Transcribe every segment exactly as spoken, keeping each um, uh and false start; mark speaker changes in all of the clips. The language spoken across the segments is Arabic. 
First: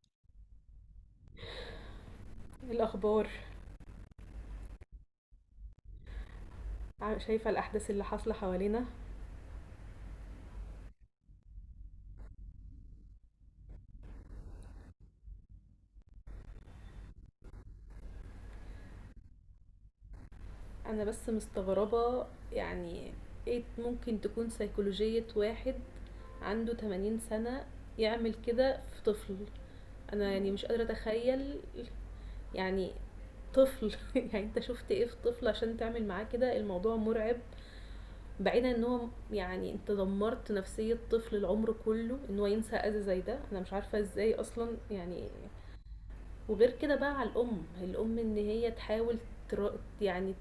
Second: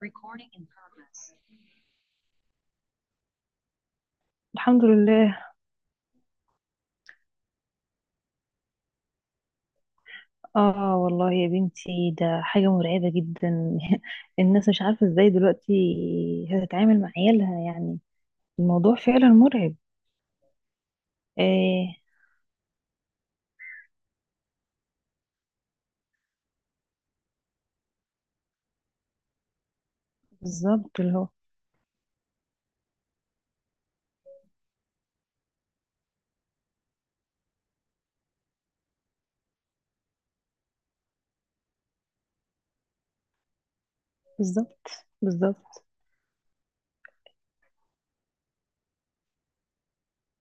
Speaker 1: Recording in progress.
Speaker 2: الأخبار.
Speaker 1: الحمد لله.
Speaker 2: ع- شايفة الأحداث اللي حاصلة حوالينا.
Speaker 1: اه والله يا بنتي ده حاجة مرعبة جدا. الناس مش عارفة ازاي دلوقتي هتتعامل مع عيالها يعني. الموضوع فعلا مرعب.
Speaker 2: أنا بس
Speaker 1: آه
Speaker 2: مستغربة، يعني ايه ممكن تكون سيكولوجية واحد عنده ثمانين سنة يعمل كده في طفل؟ أنا يعني مش قادرة
Speaker 1: بالظبط اللي هو.
Speaker 2: أتخيل، يعني طفل؟ يعني انت شفت ايه في طفل عشان تعمل معاه كده؟ الموضوع مرعب. بعيدا ان هو يعني انت دمرت نفسية طفل، العمر كله ان هو ينسى اذى زي ده، انا مش عارفة ازاي اصلا
Speaker 1: بالظبط.
Speaker 2: يعني.
Speaker 1: بالظبط
Speaker 2: وغير كده بقى على الأم، الأم إن هي تحاول، تر... يعني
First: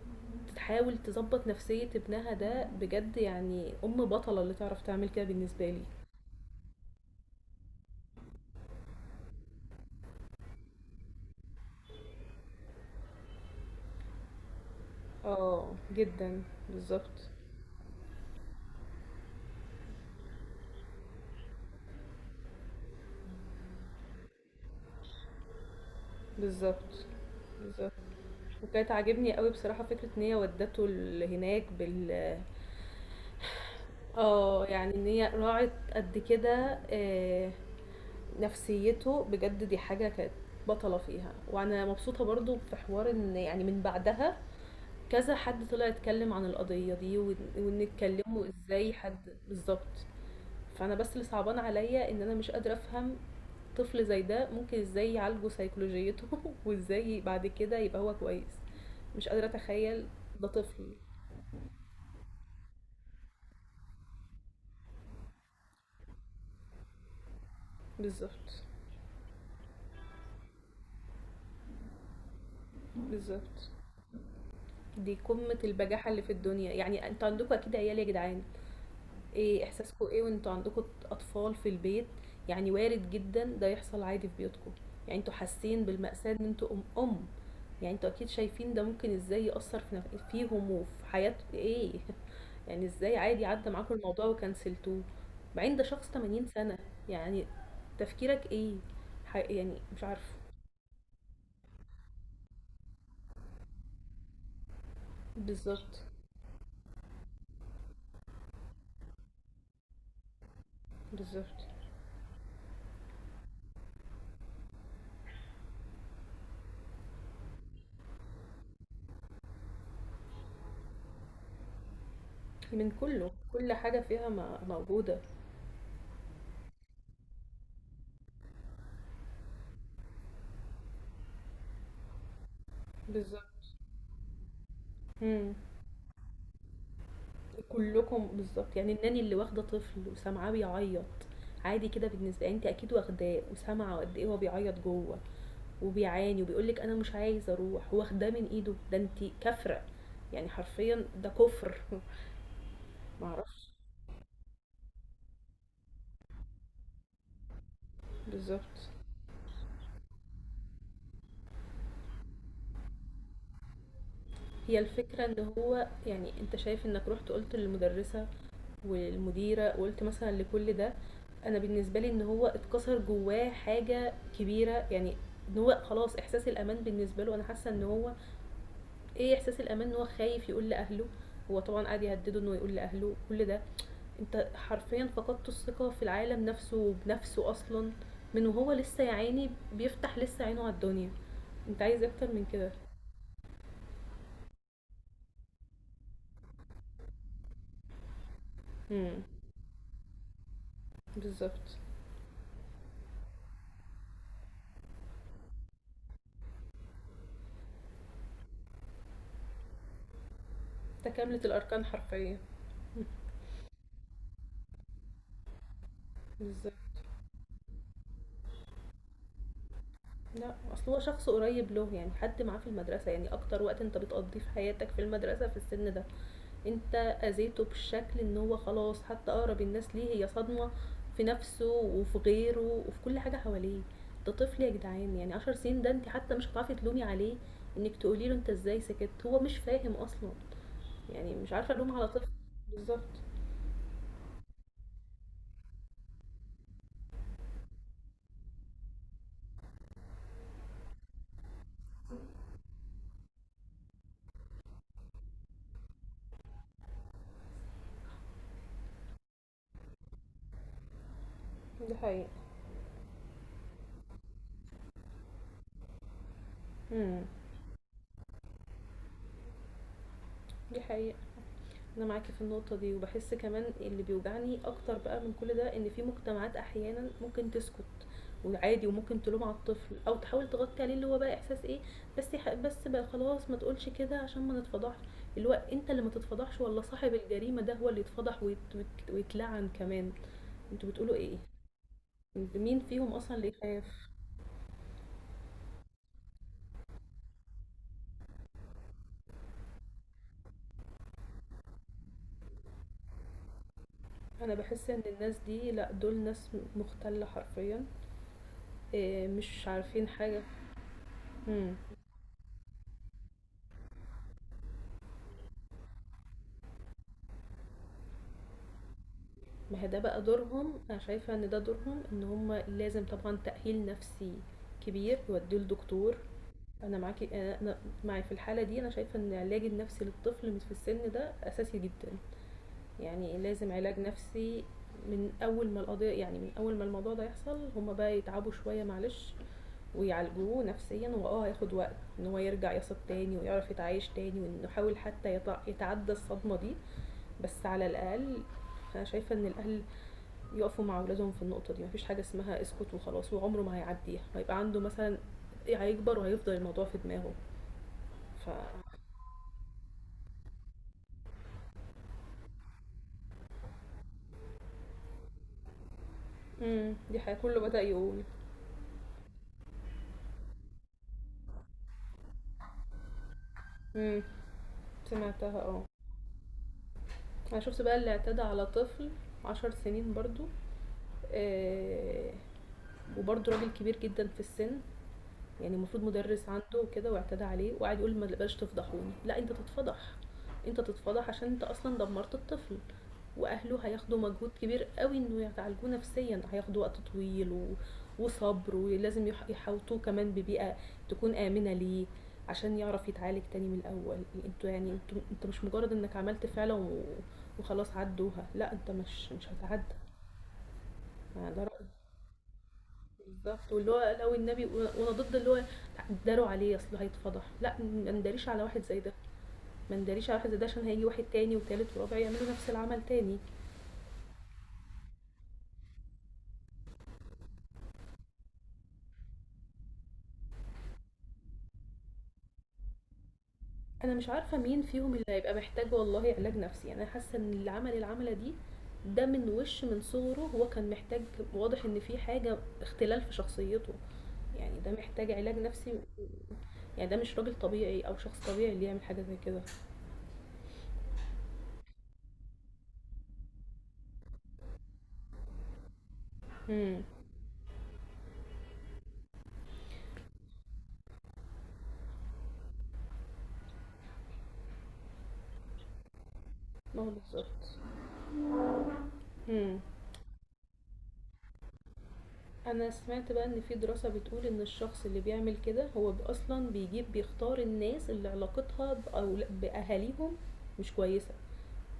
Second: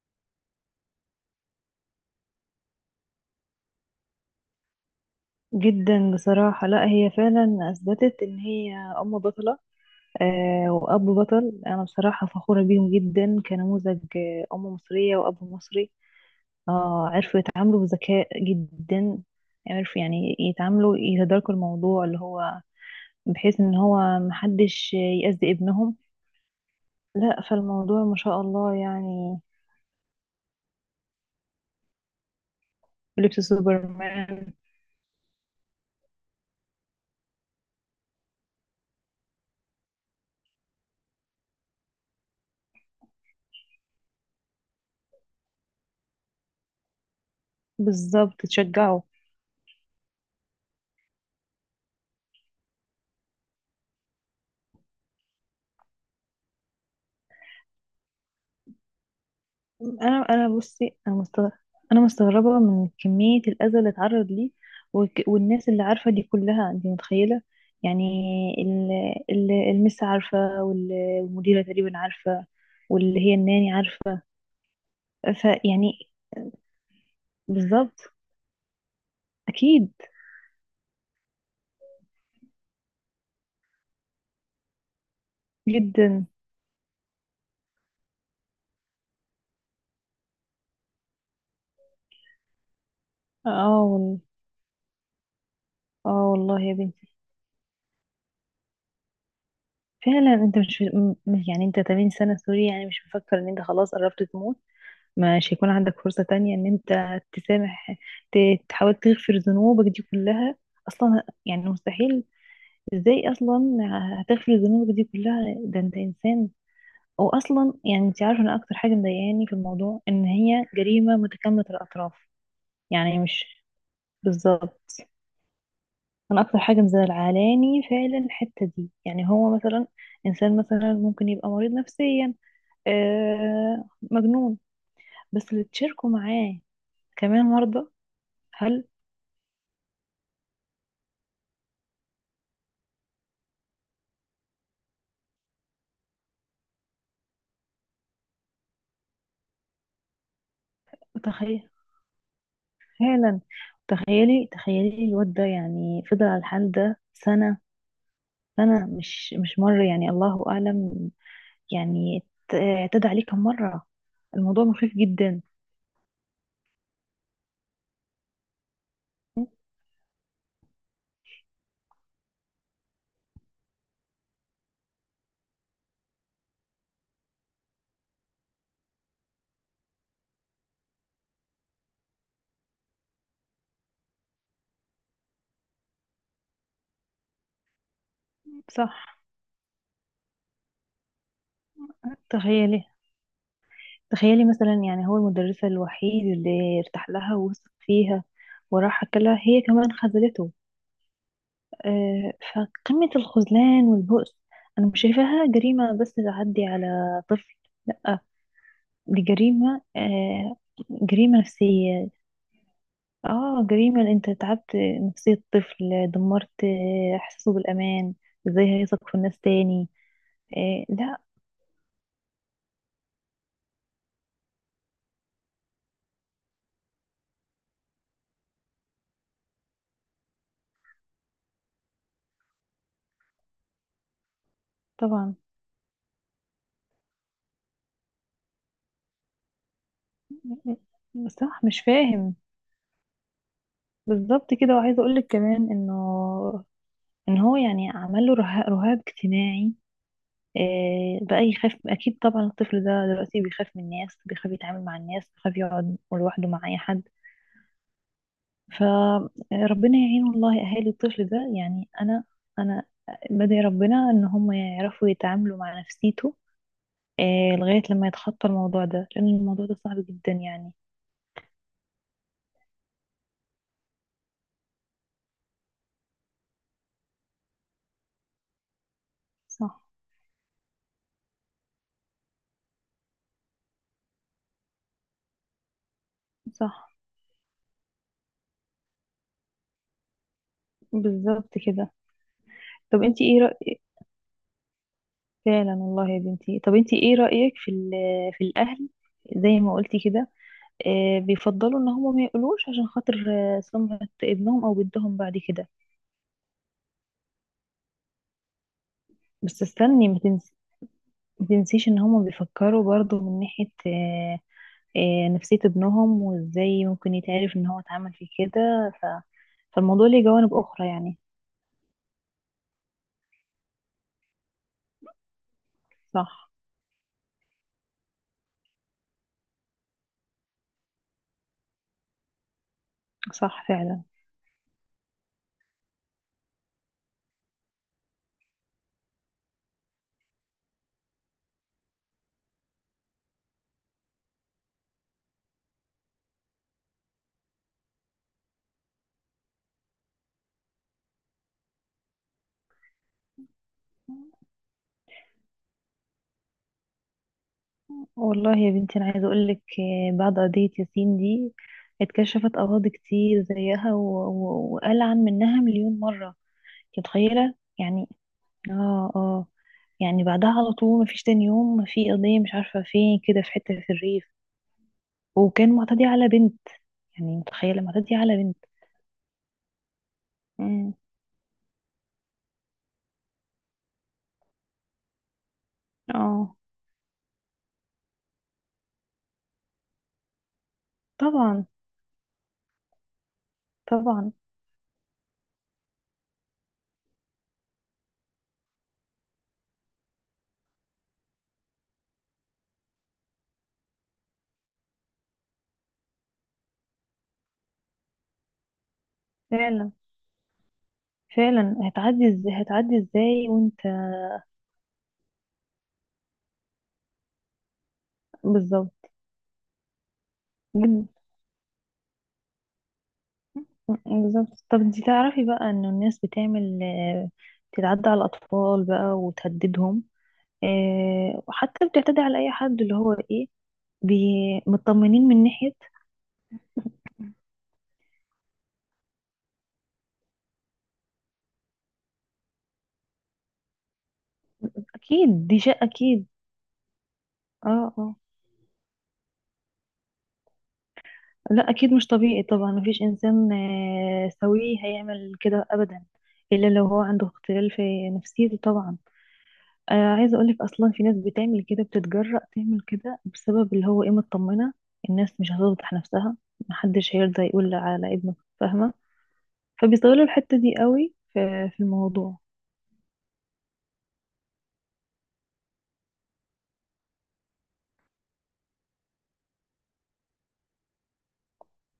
Speaker 2: تحاول تظبط نفسية ابنها ده بجد، يعني أم بطلة اللي تعرف تعمل كده بالنسبة لي.
Speaker 1: جدا بصراحة. لا هي فعلا أثبتت إن هي أم بطلة. آه وأب بطل، أنا بصراحة فخورة بيهم جدا كنموذج، آه، أم مصرية وأب
Speaker 2: اه
Speaker 1: مصري.
Speaker 2: جدا.
Speaker 1: اه
Speaker 2: بالظبط.
Speaker 1: عرفوا يتعاملوا بذكاء جدا. عرفوا يعني يتعاملوا، يتداركوا الموضوع اللي هو، بحيث ان هو محدش يأذي ابنهم.
Speaker 2: بالظبط.
Speaker 1: لا
Speaker 2: بالظبط.
Speaker 1: فالموضوع ما شاء الله
Speaker 2: وكانت عاجبني
Speaker 1: يعني.
Speaker 2: قوي بصراحة فكرة ان هي ودته ال- هناك بال،
Speaker 1: لبس سوبرمان.
Speaker 2: اه، يعني ان هي راعت قد كده، آه، نفسيته بجد، دي حاجة كانت بطلة فيها. وانا مبسوطة برضو في حوار ان يعني من بعدها كذا حد طلع اتكلم عن القضية دي، وإن وإن
Speaker 1: بالظبط
Speaker 2: اتكلموا ازاي
Speaker 1: تشجعه.
Speaker 2: حد بالظبط. فأنا بس اللي صعبان عليا إن أنا مش قادرة أفهم طفل زي ده ممكن ازاي يعالجوا سيكولوجيته، وازاي بعد كده يبقى هو كويس؟ مش قادرة أتخيل،
Speaker 1: انا انا
Speaker 2: ده طفل.
Speaker 1: بصي انا مستغربة. انا مستغربة من كمية الأذى اللي اتعرض ليه، وك- والناس اللي عارفة دي كلها، انت متخيلة يعني.
Speaker 2: بالظبط.
Speaker 1: ال- ال- المس عارفة وال- والمديرة تقريبا عارفة، واللي هي
Speaker 2: بالظبط.
Speaker 1: الناني عارفة.
Speaker 2: دي قمة
Speaker 1: فيعني
Speaker 2: البجاحة اللي في الدنيا. يعني انتوا عندكم أكيد عيال يا
Speaker 1: بالظبط.
Speaker 2: جدعان، إيه
Speaker 1: اكيد
Speaker 2: إحساسكم إيه وأنتوا عندكم أطفال في البيت؟ يعني وارد جدًا ده يحصل عادي في بيوتكم، يعني أنتوا حاسين
Speaker 1: جدا.
Speaker 2: بالمأساة إن أنتوا أم أم، يعني أنتوا أكيد شايفين ده ممكن إزاي يأثّر في نف فيهم وفي حياة إيه، يعني إزاي عادي
Speaker 1: اه
Speaker 2: عدّى معاكم
Speaker 1: وال-
Speaker 2: الموضوع وكنسلتوه؟ بعدين ده شخص
Speaker 1: اه
Speaker 2: ثمانين
Speaker 1: والله يا
Speaker 2: سنة،
Speaker 1: بنتي.
Speaker 2: يعني تفكيرك إيه؟ ح يعني مش
Speaker 1: فعلا
Speaker 2: عارفة،
Speaker 1: انت مش م- يعني انت ثمانين سنة سوري، يعني مش مفكر ان انت خلاص قربت تموت، مش هيكون عندك
Speaker 2: بالضبط،
Speaker 1: فرصة تانية ان انت تسامح، ت- تحاول تغفر ذنوبك دي كلها. اصلا يعني
Speaker 2: بالضبط،
Speaker 1: مستحيل. ازاي اصلا هتغفر ذنوبك دي كلها، ده انت انسان. او اصلا يعني انت عارفة، انا اكتر حاجة مضايقاني في الموضوع ان هي جريمة متكاملة الاطراف.
Speaker 2: من
Speaker 1: يعني
Speaker 2: كلّه،
Speaker 1: مش.
Speaker 2: كل حاجة فيها م
Speaker 1: بالظبط.
Speaker 2: موجودة،
Speaker 1: انا اكتر حاجه مزعلاني فعلا الحته دي. يعني هو مثلا انسان مثلا ممكن يبقى مريض نفسيا،
Speaker 2: بالضبط.
Speaker 1: آه مجنون، بس
Speaker 2: إمم.
Speaker 1: اللي تشاركوا معاه كمان مرضى.
Speaker 2: كلكم بالضبط،
Speaker 1: هل.
Speaker 2: يعني الناني اللي واخدة طفل وسامعاه بيعيط عادي كده؟ بالنسبة أنتِ أكيد واخداه وسامعة قد إيه هو بيعيط جوه، وبيعاني وبيقول لِك أنا مش عايز أروح، واخداه من إيده، ده أنتِ كافرة، يعني حرفيًا ده
Speaker 1: تخيل
Speaker 2: كفر. ما
Speaker 1: فعلا.
Speaker 2: أعرفش.
Speaker 1: تخيلي تخيلي الواد ده يعني فضل على الحال ده سنه. سنه
Speaker 2: بالضبط.
Speaker 1: مش مش مره، يعني الله اعلم يعني، ت- اعتدى عليه كم مره. الموضوع
Speaker 2: هي
Speaker 1: مخيف
Speaker 2: الفكرة
Speaker 1: جدا.
Speaker 2: إن هو يعني أنت شايف إنك رُحت قُلت للمدرسة والمديرة وقُلت مثلًا لكل ده، أنا بالنسبة لي إن هو اتكسر جواه حاجة كبيرة، يعني إن هو خلاص إحساس الأمان بالنسبة له، أنا حاسة إن هو إيه، إحساس الأمان إن هو خايف يقول لأهله، هو طبعًا قعد يهدده إنه يقول لأهله كل ده، أنت حرفيًا فقدت الثقة في العالم نفسه وبنفسه أصلًا، من وهو لسه يا
Speaker 1: صح.
Speaker 2: عيني بيفتح لسه عينه على الدنيا، أنت عايز إيه أكتر من كده؟
Speaker 1: تخيلي تخيلي مثلا، يعني هو المدرسة الوحيد اللي ارتاح لها ووثق فيها وراح
Speaker 2: إمم.
Speaker 1: لها، هي كمان خذلته.
Speaker 2: بالضبط.
Speaker 1: آه، فقمة الخذلان والبؤس. أنا مش شايفاها جريمة بس تعدي على طفل، لأ دي جريمة، آه، جريمة
Speaker 2: تكاملة الأركان
Speaker 1: نفسية.
Speaker 2: حرفيًا.
Speaker 1: اه جريمة إن انت تعبت نفسية طفل، دمرت
Speaker 2: بالضبط.
Speaker 1: آه، إحساسه بالأمان. ازاي هيثق في الناس تاني؟
Speaker 2: لأ
Speaker 1: آه،
Speaker 2: أصل هو
Speaker 1: لا.
Speaker 2: شخص قريب له، يعني حد معاه في المدرسة، يعني أكتر وقت أنت بتقضيه في حياتك في المدرسة في السن ده. أنت أذيته بالشكل إن هو خلاص حتى أقرب الناس ليه هي صدمة في نفسه وفي غيره وفي كل حاجة حواليه. ده طفل يا جدعان، يعني
Speaker 1: طبعا.
Speaker 2: عشر سنين، ده انت حتى مش هتعرفي تلومي عليه انك تقولي له انت ازاي سكت، هو مش فاهم اصلا. يعني مش
Speaker 1: صح
Speaker 2: عارفة
Speaker 1: مش
Speaker 2: الوم على طفل.
Speaker 1: فاهم.
Speaker 2: بالظبط.
Speaker 1: بالظبط كده. وعايزة أقولك كمان إنه ان هو يعني عمل له رها- رهاب اجتماعي. آه، بقى يخاف، اكيد طبعا الطفل ده دلوقتي بيخاف من الناس، بيخاف يتعامل مع الناس، بيخاف يقعد لوحده مع اي حد. فربنا يعين والله اهالي الطفل ده يعني.
Speaker 2: دي
Speaker 1: انا
Speaker 2: حقيقة.
Speaker 1: انا بدعي ربنا ان هم يعرفوا يتعاملوا مع نفسيته،
Speaker 2: امم.
Speaker 1: آه، لغاية لما يتخطى الموضوع ده، لان الموضوع ده صعب جدا يعني.
Speaker 2: دي حقيقة. أنا معاكِ في النقطة دي، وباحس كمان اللي بيوجعني أكتر بقى من كل ده إن في مجتمعات أحيانًا ممكن تسكت وعادي، وممكن تلوم على
Speaker 1: صح.
Speaker 2: الطفل أو تحاول تغطي عليه، اللي هو بقى إحساس إيه، بس يح بس بقى خلاص ما تقولش كده عشان ما نتفضحش، اللي هو أنت اللي ما تتفضحش والّا
Speaker 1: صح.
Speaker 2: صاحب الجريمة ده هو اللي يتفضح ويت ويت ويتلعن كمان، أنتم بتقولوا إيه؟
Speaker 1: بالظبط كده.
Speaker 2: أنتم مين
Speaker 1: طب
Speaker 2: فيهم
Speaker 1: انتي
Speaker 2: أصلًا
Speaker 1: ايه
Speaker 2: اللي
Speaker 1: رأيك.
Speaker 2: يخاف؟
Speaker 1: فعلا والله يا بنتي، طب انتي ايه رأيك في ال- في الاهل، زي ما قلتي كده، آه، بيفضلوا ان هم ما يقولوش عشان خاطر آه، سمعة
Speaker 2: أنا
Speaker 1: ابنهم او
Speaker 2: باحس إن
Speaker 1: بنتهم بعد
Speaker 2: الناس
Speaker 1: كده.
Speaker 2: دي لأ، دول ناس مُختلة حرفيًا، آآ
Speaker 1: بس
Speaker 2: مش عارفين
Speaker 1: استني ما
Speaker 2: حاجة.
Speaker 1: تنس- ما
Speaker 2: إمم.
Speaker 1: تنسيش ان هم بيفكروا برضو من ناحية، آه، آه، نفسية ابنهم وازاي ممكن يتعرف ان هو اتعمل في كده ف...
Speaker 2: ما هي ده
Speaker 1: فالموضوع
Speaker 2: بقى
Speaker 1: ليه جوانب
Speaker 2: دورهم،
Speaker 1: اخرى
Speaker 2: انا
Speaker 1: يعني.
Speaker 2: شايفه ان ده دورهم، ان هم لازم طبعا تاهيل نفسي كبير يوديه لدكتور.
Speaker 1: صح.
Speaker 2: انا معاكي، انا أنا معي في الحاله دي، انا شايفه ان العلاج النفسي للطفل في السن ده اساسي جدا، يعني
Speaker 1: صح.
Speaker 2: لازم علاج
Speaker 1: فعلا
Speaker 2: نفسي من اول ما القضيه، يعني من اول ما الموضوع ده يحصل هما بقى يتعبوا شويه معلش ويعالجوه نفسيا، واه هياخد وقت ان هو يرجع يثق تاني ويعرف يتعايش تاني وانه يحاول حتى يتع- يتعدى الصدمه دي، بس على الاقل انا شايفه ان الاهل يقفوا مع اولادهم في النقطه دي. مفيش حاجه اسمها اسكت وخلاص وعمره ما هيعديها، هيبقى عنده مثلا إيه، هيكبر وهيفضل الموضوع في دماغه. ف
Speaker 1: والله يا بنتي انا عايزة اقولك، آه، بعد قضية ياسين دي اتكشفت اراضي كتير زيها، و- و- وقال عن منها مليون مرة.
Speaker 2: امم
Speaker 1: انت
Speaker 2: دي حاجه
Speaker 1: متخيلة
Speaker 2: كله بدا
Speaker 1: يعني.
Speaker 2: يقول.
Speaker 1: اه اه يعني بعدها على طول مفيش تاني يوم في قضية، مش عارفة فين كده في حتة في
Speaker 2: امم.
Speaker 1: الريف،
Speaker 2: سمعتها
Speaker 1: وكان
Speaker 2: اه.
Speaker 1: معتدي على بنت، يعني
Speaker 2: انا شفت
Speaker 1: متخيلة
Speaker 2: بقى اللي
Speaker 1: معتدي على
Speaker 2: اعتدى
Speaker 1: بنت.
Speaker 2: على طفل عشر سنين برضو،
Speaker 1: امم.
Speaker 2: آه، وبرضو راجل كبير جدا في السن، يعني المفروض مدرس
Speaker 1: اه.
Speaker 2: عنده كده واعتدى عليه وقعد يقول ما بلاش تفضحوني. لا انت تتفضح، انت تتفضح عشان انت
Speaker 1: طبعا.
Speaker 2: اصلا دمرت الطفل. واهله هياخدوا
Speaker 1: طبعا.
Speaker 2: مجهود كبير قوي انه يعالجوه نفسيا، هياخدوا وقت طويل و... وصبر، ولازم يح- يحوطوه كمان ببيئة تكون آمنة ليه عشان يعرف يتعالج تاني من الأول. انتوا يعني انتوا انت مش مجرد انك عملت فعلة و... وخلاص عدوها، لا انت مش مش هتعدى.
Speaker 1: فعلا.
Speaker 2: ده
Speaker 1: فعلا
Speaker 2: رأيي.
Speaker 1: هتعدي ازاي، هتعدي ازاي
Speaker 2: بالضبط،
Speaker 1: وانت.
Speaker 2: واللي هو لو النبي وأنا ضد اللي هو اتداروا عليه أصله هيتفضح، لأ ما نداريش على واحد زي
Speaker 1: بالظبط.
Speaker 2: ده، ما نداريش على واحد زي ده عشان هييجي
Speaker 1: جد-
Speaker 2: واحد تاني وتالت ورابع يعملوا نفس العمل تاني.
Speaker 1: بالظبط. طب دي تعرفي بقى انه الناس بتعمل، آه، بتتعدى على الاطفال بقى وتهددهم، آه، وحتى بتعتدي على اي حد اللي هو ايه،
Speaker 2: أنا مش عارفة
Speaker 1: بي-
Speaker 2: مين فيهم
Speaker 1: مطمنين
Speaker 2: اللي
Speaker 1: من
Speaker 2: هيبقى
Speaker 1: ناحية.
Speaker 2: محتاج والله علاج نفسي، يعني أنا حاسة إن اللي عمل العملة دي ده من وش من صغره هو كان محتاج. واضح إن في حاجة اختلال في شخصيته، يعني ده محتاج
Speaker 1: اكيد
Speaker 2: علاج
Speaker 1: دي شيء
Speaker 2: نفسي،
Speaker 1: اكيد.
Speaker 2: يعني ده مش راجل
Speaker 1: اه
Speaker 2: طبيعي
Speaker 1: اه
Speaker 2: أو شخص طبيعي اللي يعمل حاجة زي كده.
Speaker 1: لا اكيد مش طبيعي طبعا، مفيش انسان آه، سوي هيعمل كده ابدا، الا لو هو
Speaker 2: إمم.
Speaker 1: عنده اختلال في نفسيته طبعا. آه عايزه اقولك اصلا في ناس بتعمل كده، بتتجرأ تعمل كده بسبب اللي هو ايه، مطمنه الناس مش هتفضح نفسها،
Speaker 2: ما هو
Speaker 1: محدش هيرضى يقول
Speaker 2: بالضبط.
Speaker 1: على ابنه، فاهمه؟
Speaker 2: إمم.
Speaker 1: فبيستغلوا الحته دي قوي في في الموضوع.
Speaker 2: انا سمعت بقى ان في دراسة بتقول ان الشخص اللي بيعمل كده هو ب- اصلا بيجيب بيختار الناس اللي علاقتها بأول... باهاليهم مش كويسة،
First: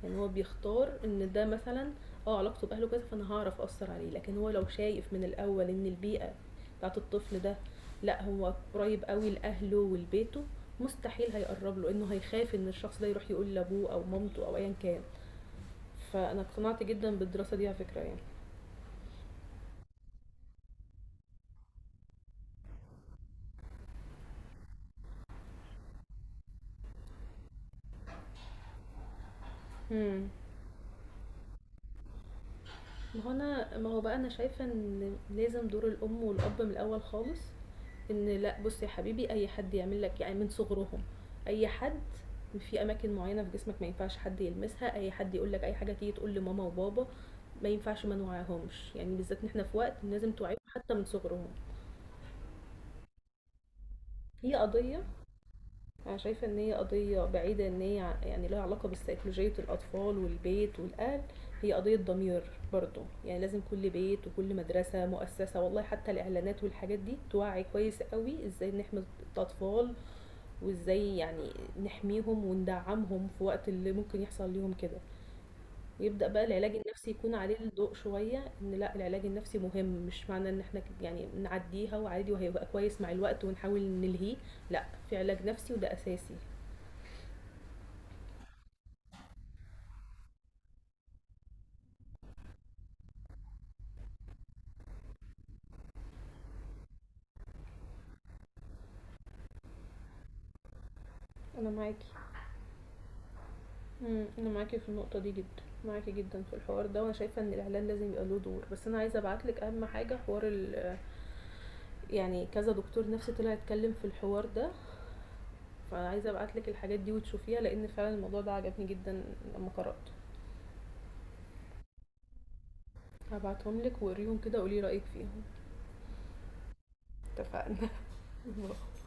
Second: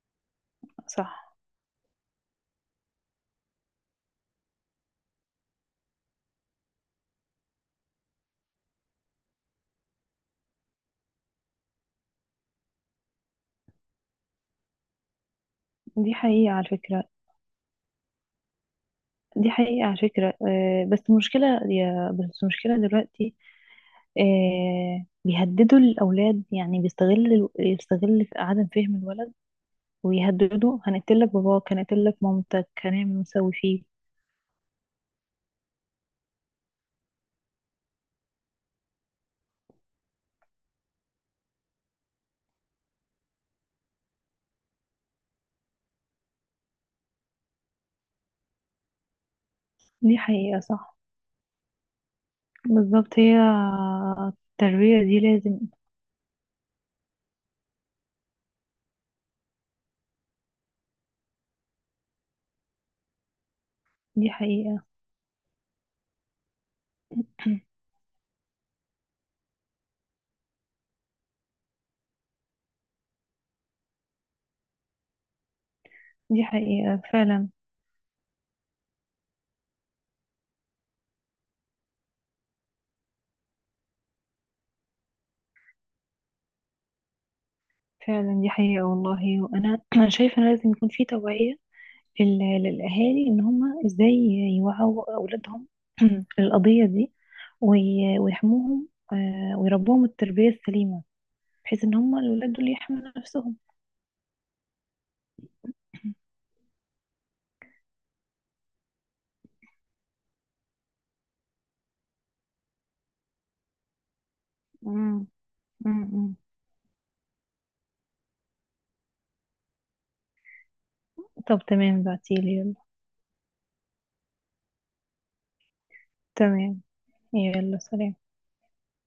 Speaker 2: يعني هو بيختار
Speaker 1: صح.
Speaker 2: ان ده مثلا اه علاقته باهله كويسة فانا هعرف اثر عليه، لكن هو لو شايف من الاول ان البيئة بتاعت الطفل ده لا هو قريب قوي لاهله ولبيته، مستحيل هيقرب له، انه هيخاف ان الشخص ده يروح يقول لابوه او مامته او ايا كان.
Speaker 1: دي
Speaker 2: فانا
Speaker 1: حقيقه على
Speaker 2: اقتنعت
Speaker 1: فكره.
Speaker 2: جدا بالدراسة دي على فكرة يعني.
Speaker 1: دي حقيقه على فكره. آه بس المشكله يا بس المشكله دلوقتي، آه، بيهددوا الأولاد، يعني بيستغل الو- يستغل في عدم فهم الولد،
Speaker 2: مم.
Speaker 1: ويهددوا هنقتلك باباك، هنقتلك مامتك، هنعمل
Speaker 2: ما هو
Speaker 1: ونسوي
Speaker 2: انا
Speaker 1: فيه.
Speaker 2: ما هو بقى انا شايفة ان لازم دور الام والاب من الاول خالص، ان لا بص يا حبيبي اي حد يعمل لك يعني من صغرهم، اي حد في اماكن معينة في جسمك ما ينفعش حد يلمسها، اي حد يقول لك اي حاجة تيجي تقول لماما وبابا. ما ينفعش ما نوعيهمش، يعني بالذات ان احنا في وقت
Speaker 1: دي
Speaker 2: لازم توعيهم
Speaker 1: حقيقة
Speaker 2: حتى
Speaker 1: صح.
Speaker 2: من صغرهم.
Speaker 1: بالظبط، هي
Speaker 2: هي قضية،
Speaker 1: التربية دي لازم.
Speaker 2: أنا شايفة إن هي قضية بعيدة إن هي ع- يعني لها علاقة بسيكولوجية الأطفال والبيت والأهل، هي قضية ضمير برضو، يعني لازم كل بيت
Speaker 1: دي
Speaker 2: وكل
Speaker 1: حقيقة.
Speaker 2: مدرسة مؤسسة والله حتى الإعلانات والحاجات دي توعي كويس قوي إزاي نحمي الأطفال، وإزاي يعني نحميهم وندعمهم في وقت اللي ممكن يحصل ليهم كده، ويبدأ بقى
Speaker 1: دي
Speaker 2: العلاج
Speaker 1: حقيقة
Speaker 2: النفسي يكون
Speaker 1: فعلا.
Speaker 2: عليه الضوء شوية. إن لأ، العلاج النفسي مهم، مش معنى إن إحنا ك- يعني نعديها وعادي وهيبقى كويس مع الوقت ونحاول نلهيه، لأ، في علاج نفسي وده أساسي.
Speaker 1: فعلا دي حقيقة والله. وأنا أنا شايفة إن لازم يكون في توعية لل- للأهالي، إن هما إزاي يوعوا أولادهم، القضية دي وي- ويحموهم آه، ويربوهم التربية السليمة،
Speaker 2: انا
Speaker 1: بحيث ان
Speaker 2: معاكي.
Speaker 1: هم الولاد دول يحموا نفسهم.
Speaker 2: مم، انا معاكي في النقطه دي جدا، معاكي جدا في الحوار ده، وانا شايفه ان الاعلان لازم يبقى له دور. بس انا عايزه ابعتلك اهم حاجه، حوار ال، يعني كذا دكتور نفسي طلع يتكلم في الحوار ده،
Speaker 1: مم. مم.
Speaker 2: فعايزه
Speaker 1: مم.
Speaker 2: ابعتلك الحاجات دي وتشوفيها لان فعلا الموضوع ده عجبني جدا لما قراته.
Speaker 1: طب تمام، بعتيلي يلا.
Speaker 2: هبعتهم لك وقريهم كده وقولي رايك فيهم.
Speaker 1: تمام. يلا
Speaker 2: اتفقنا.
Speaker 1: سلام.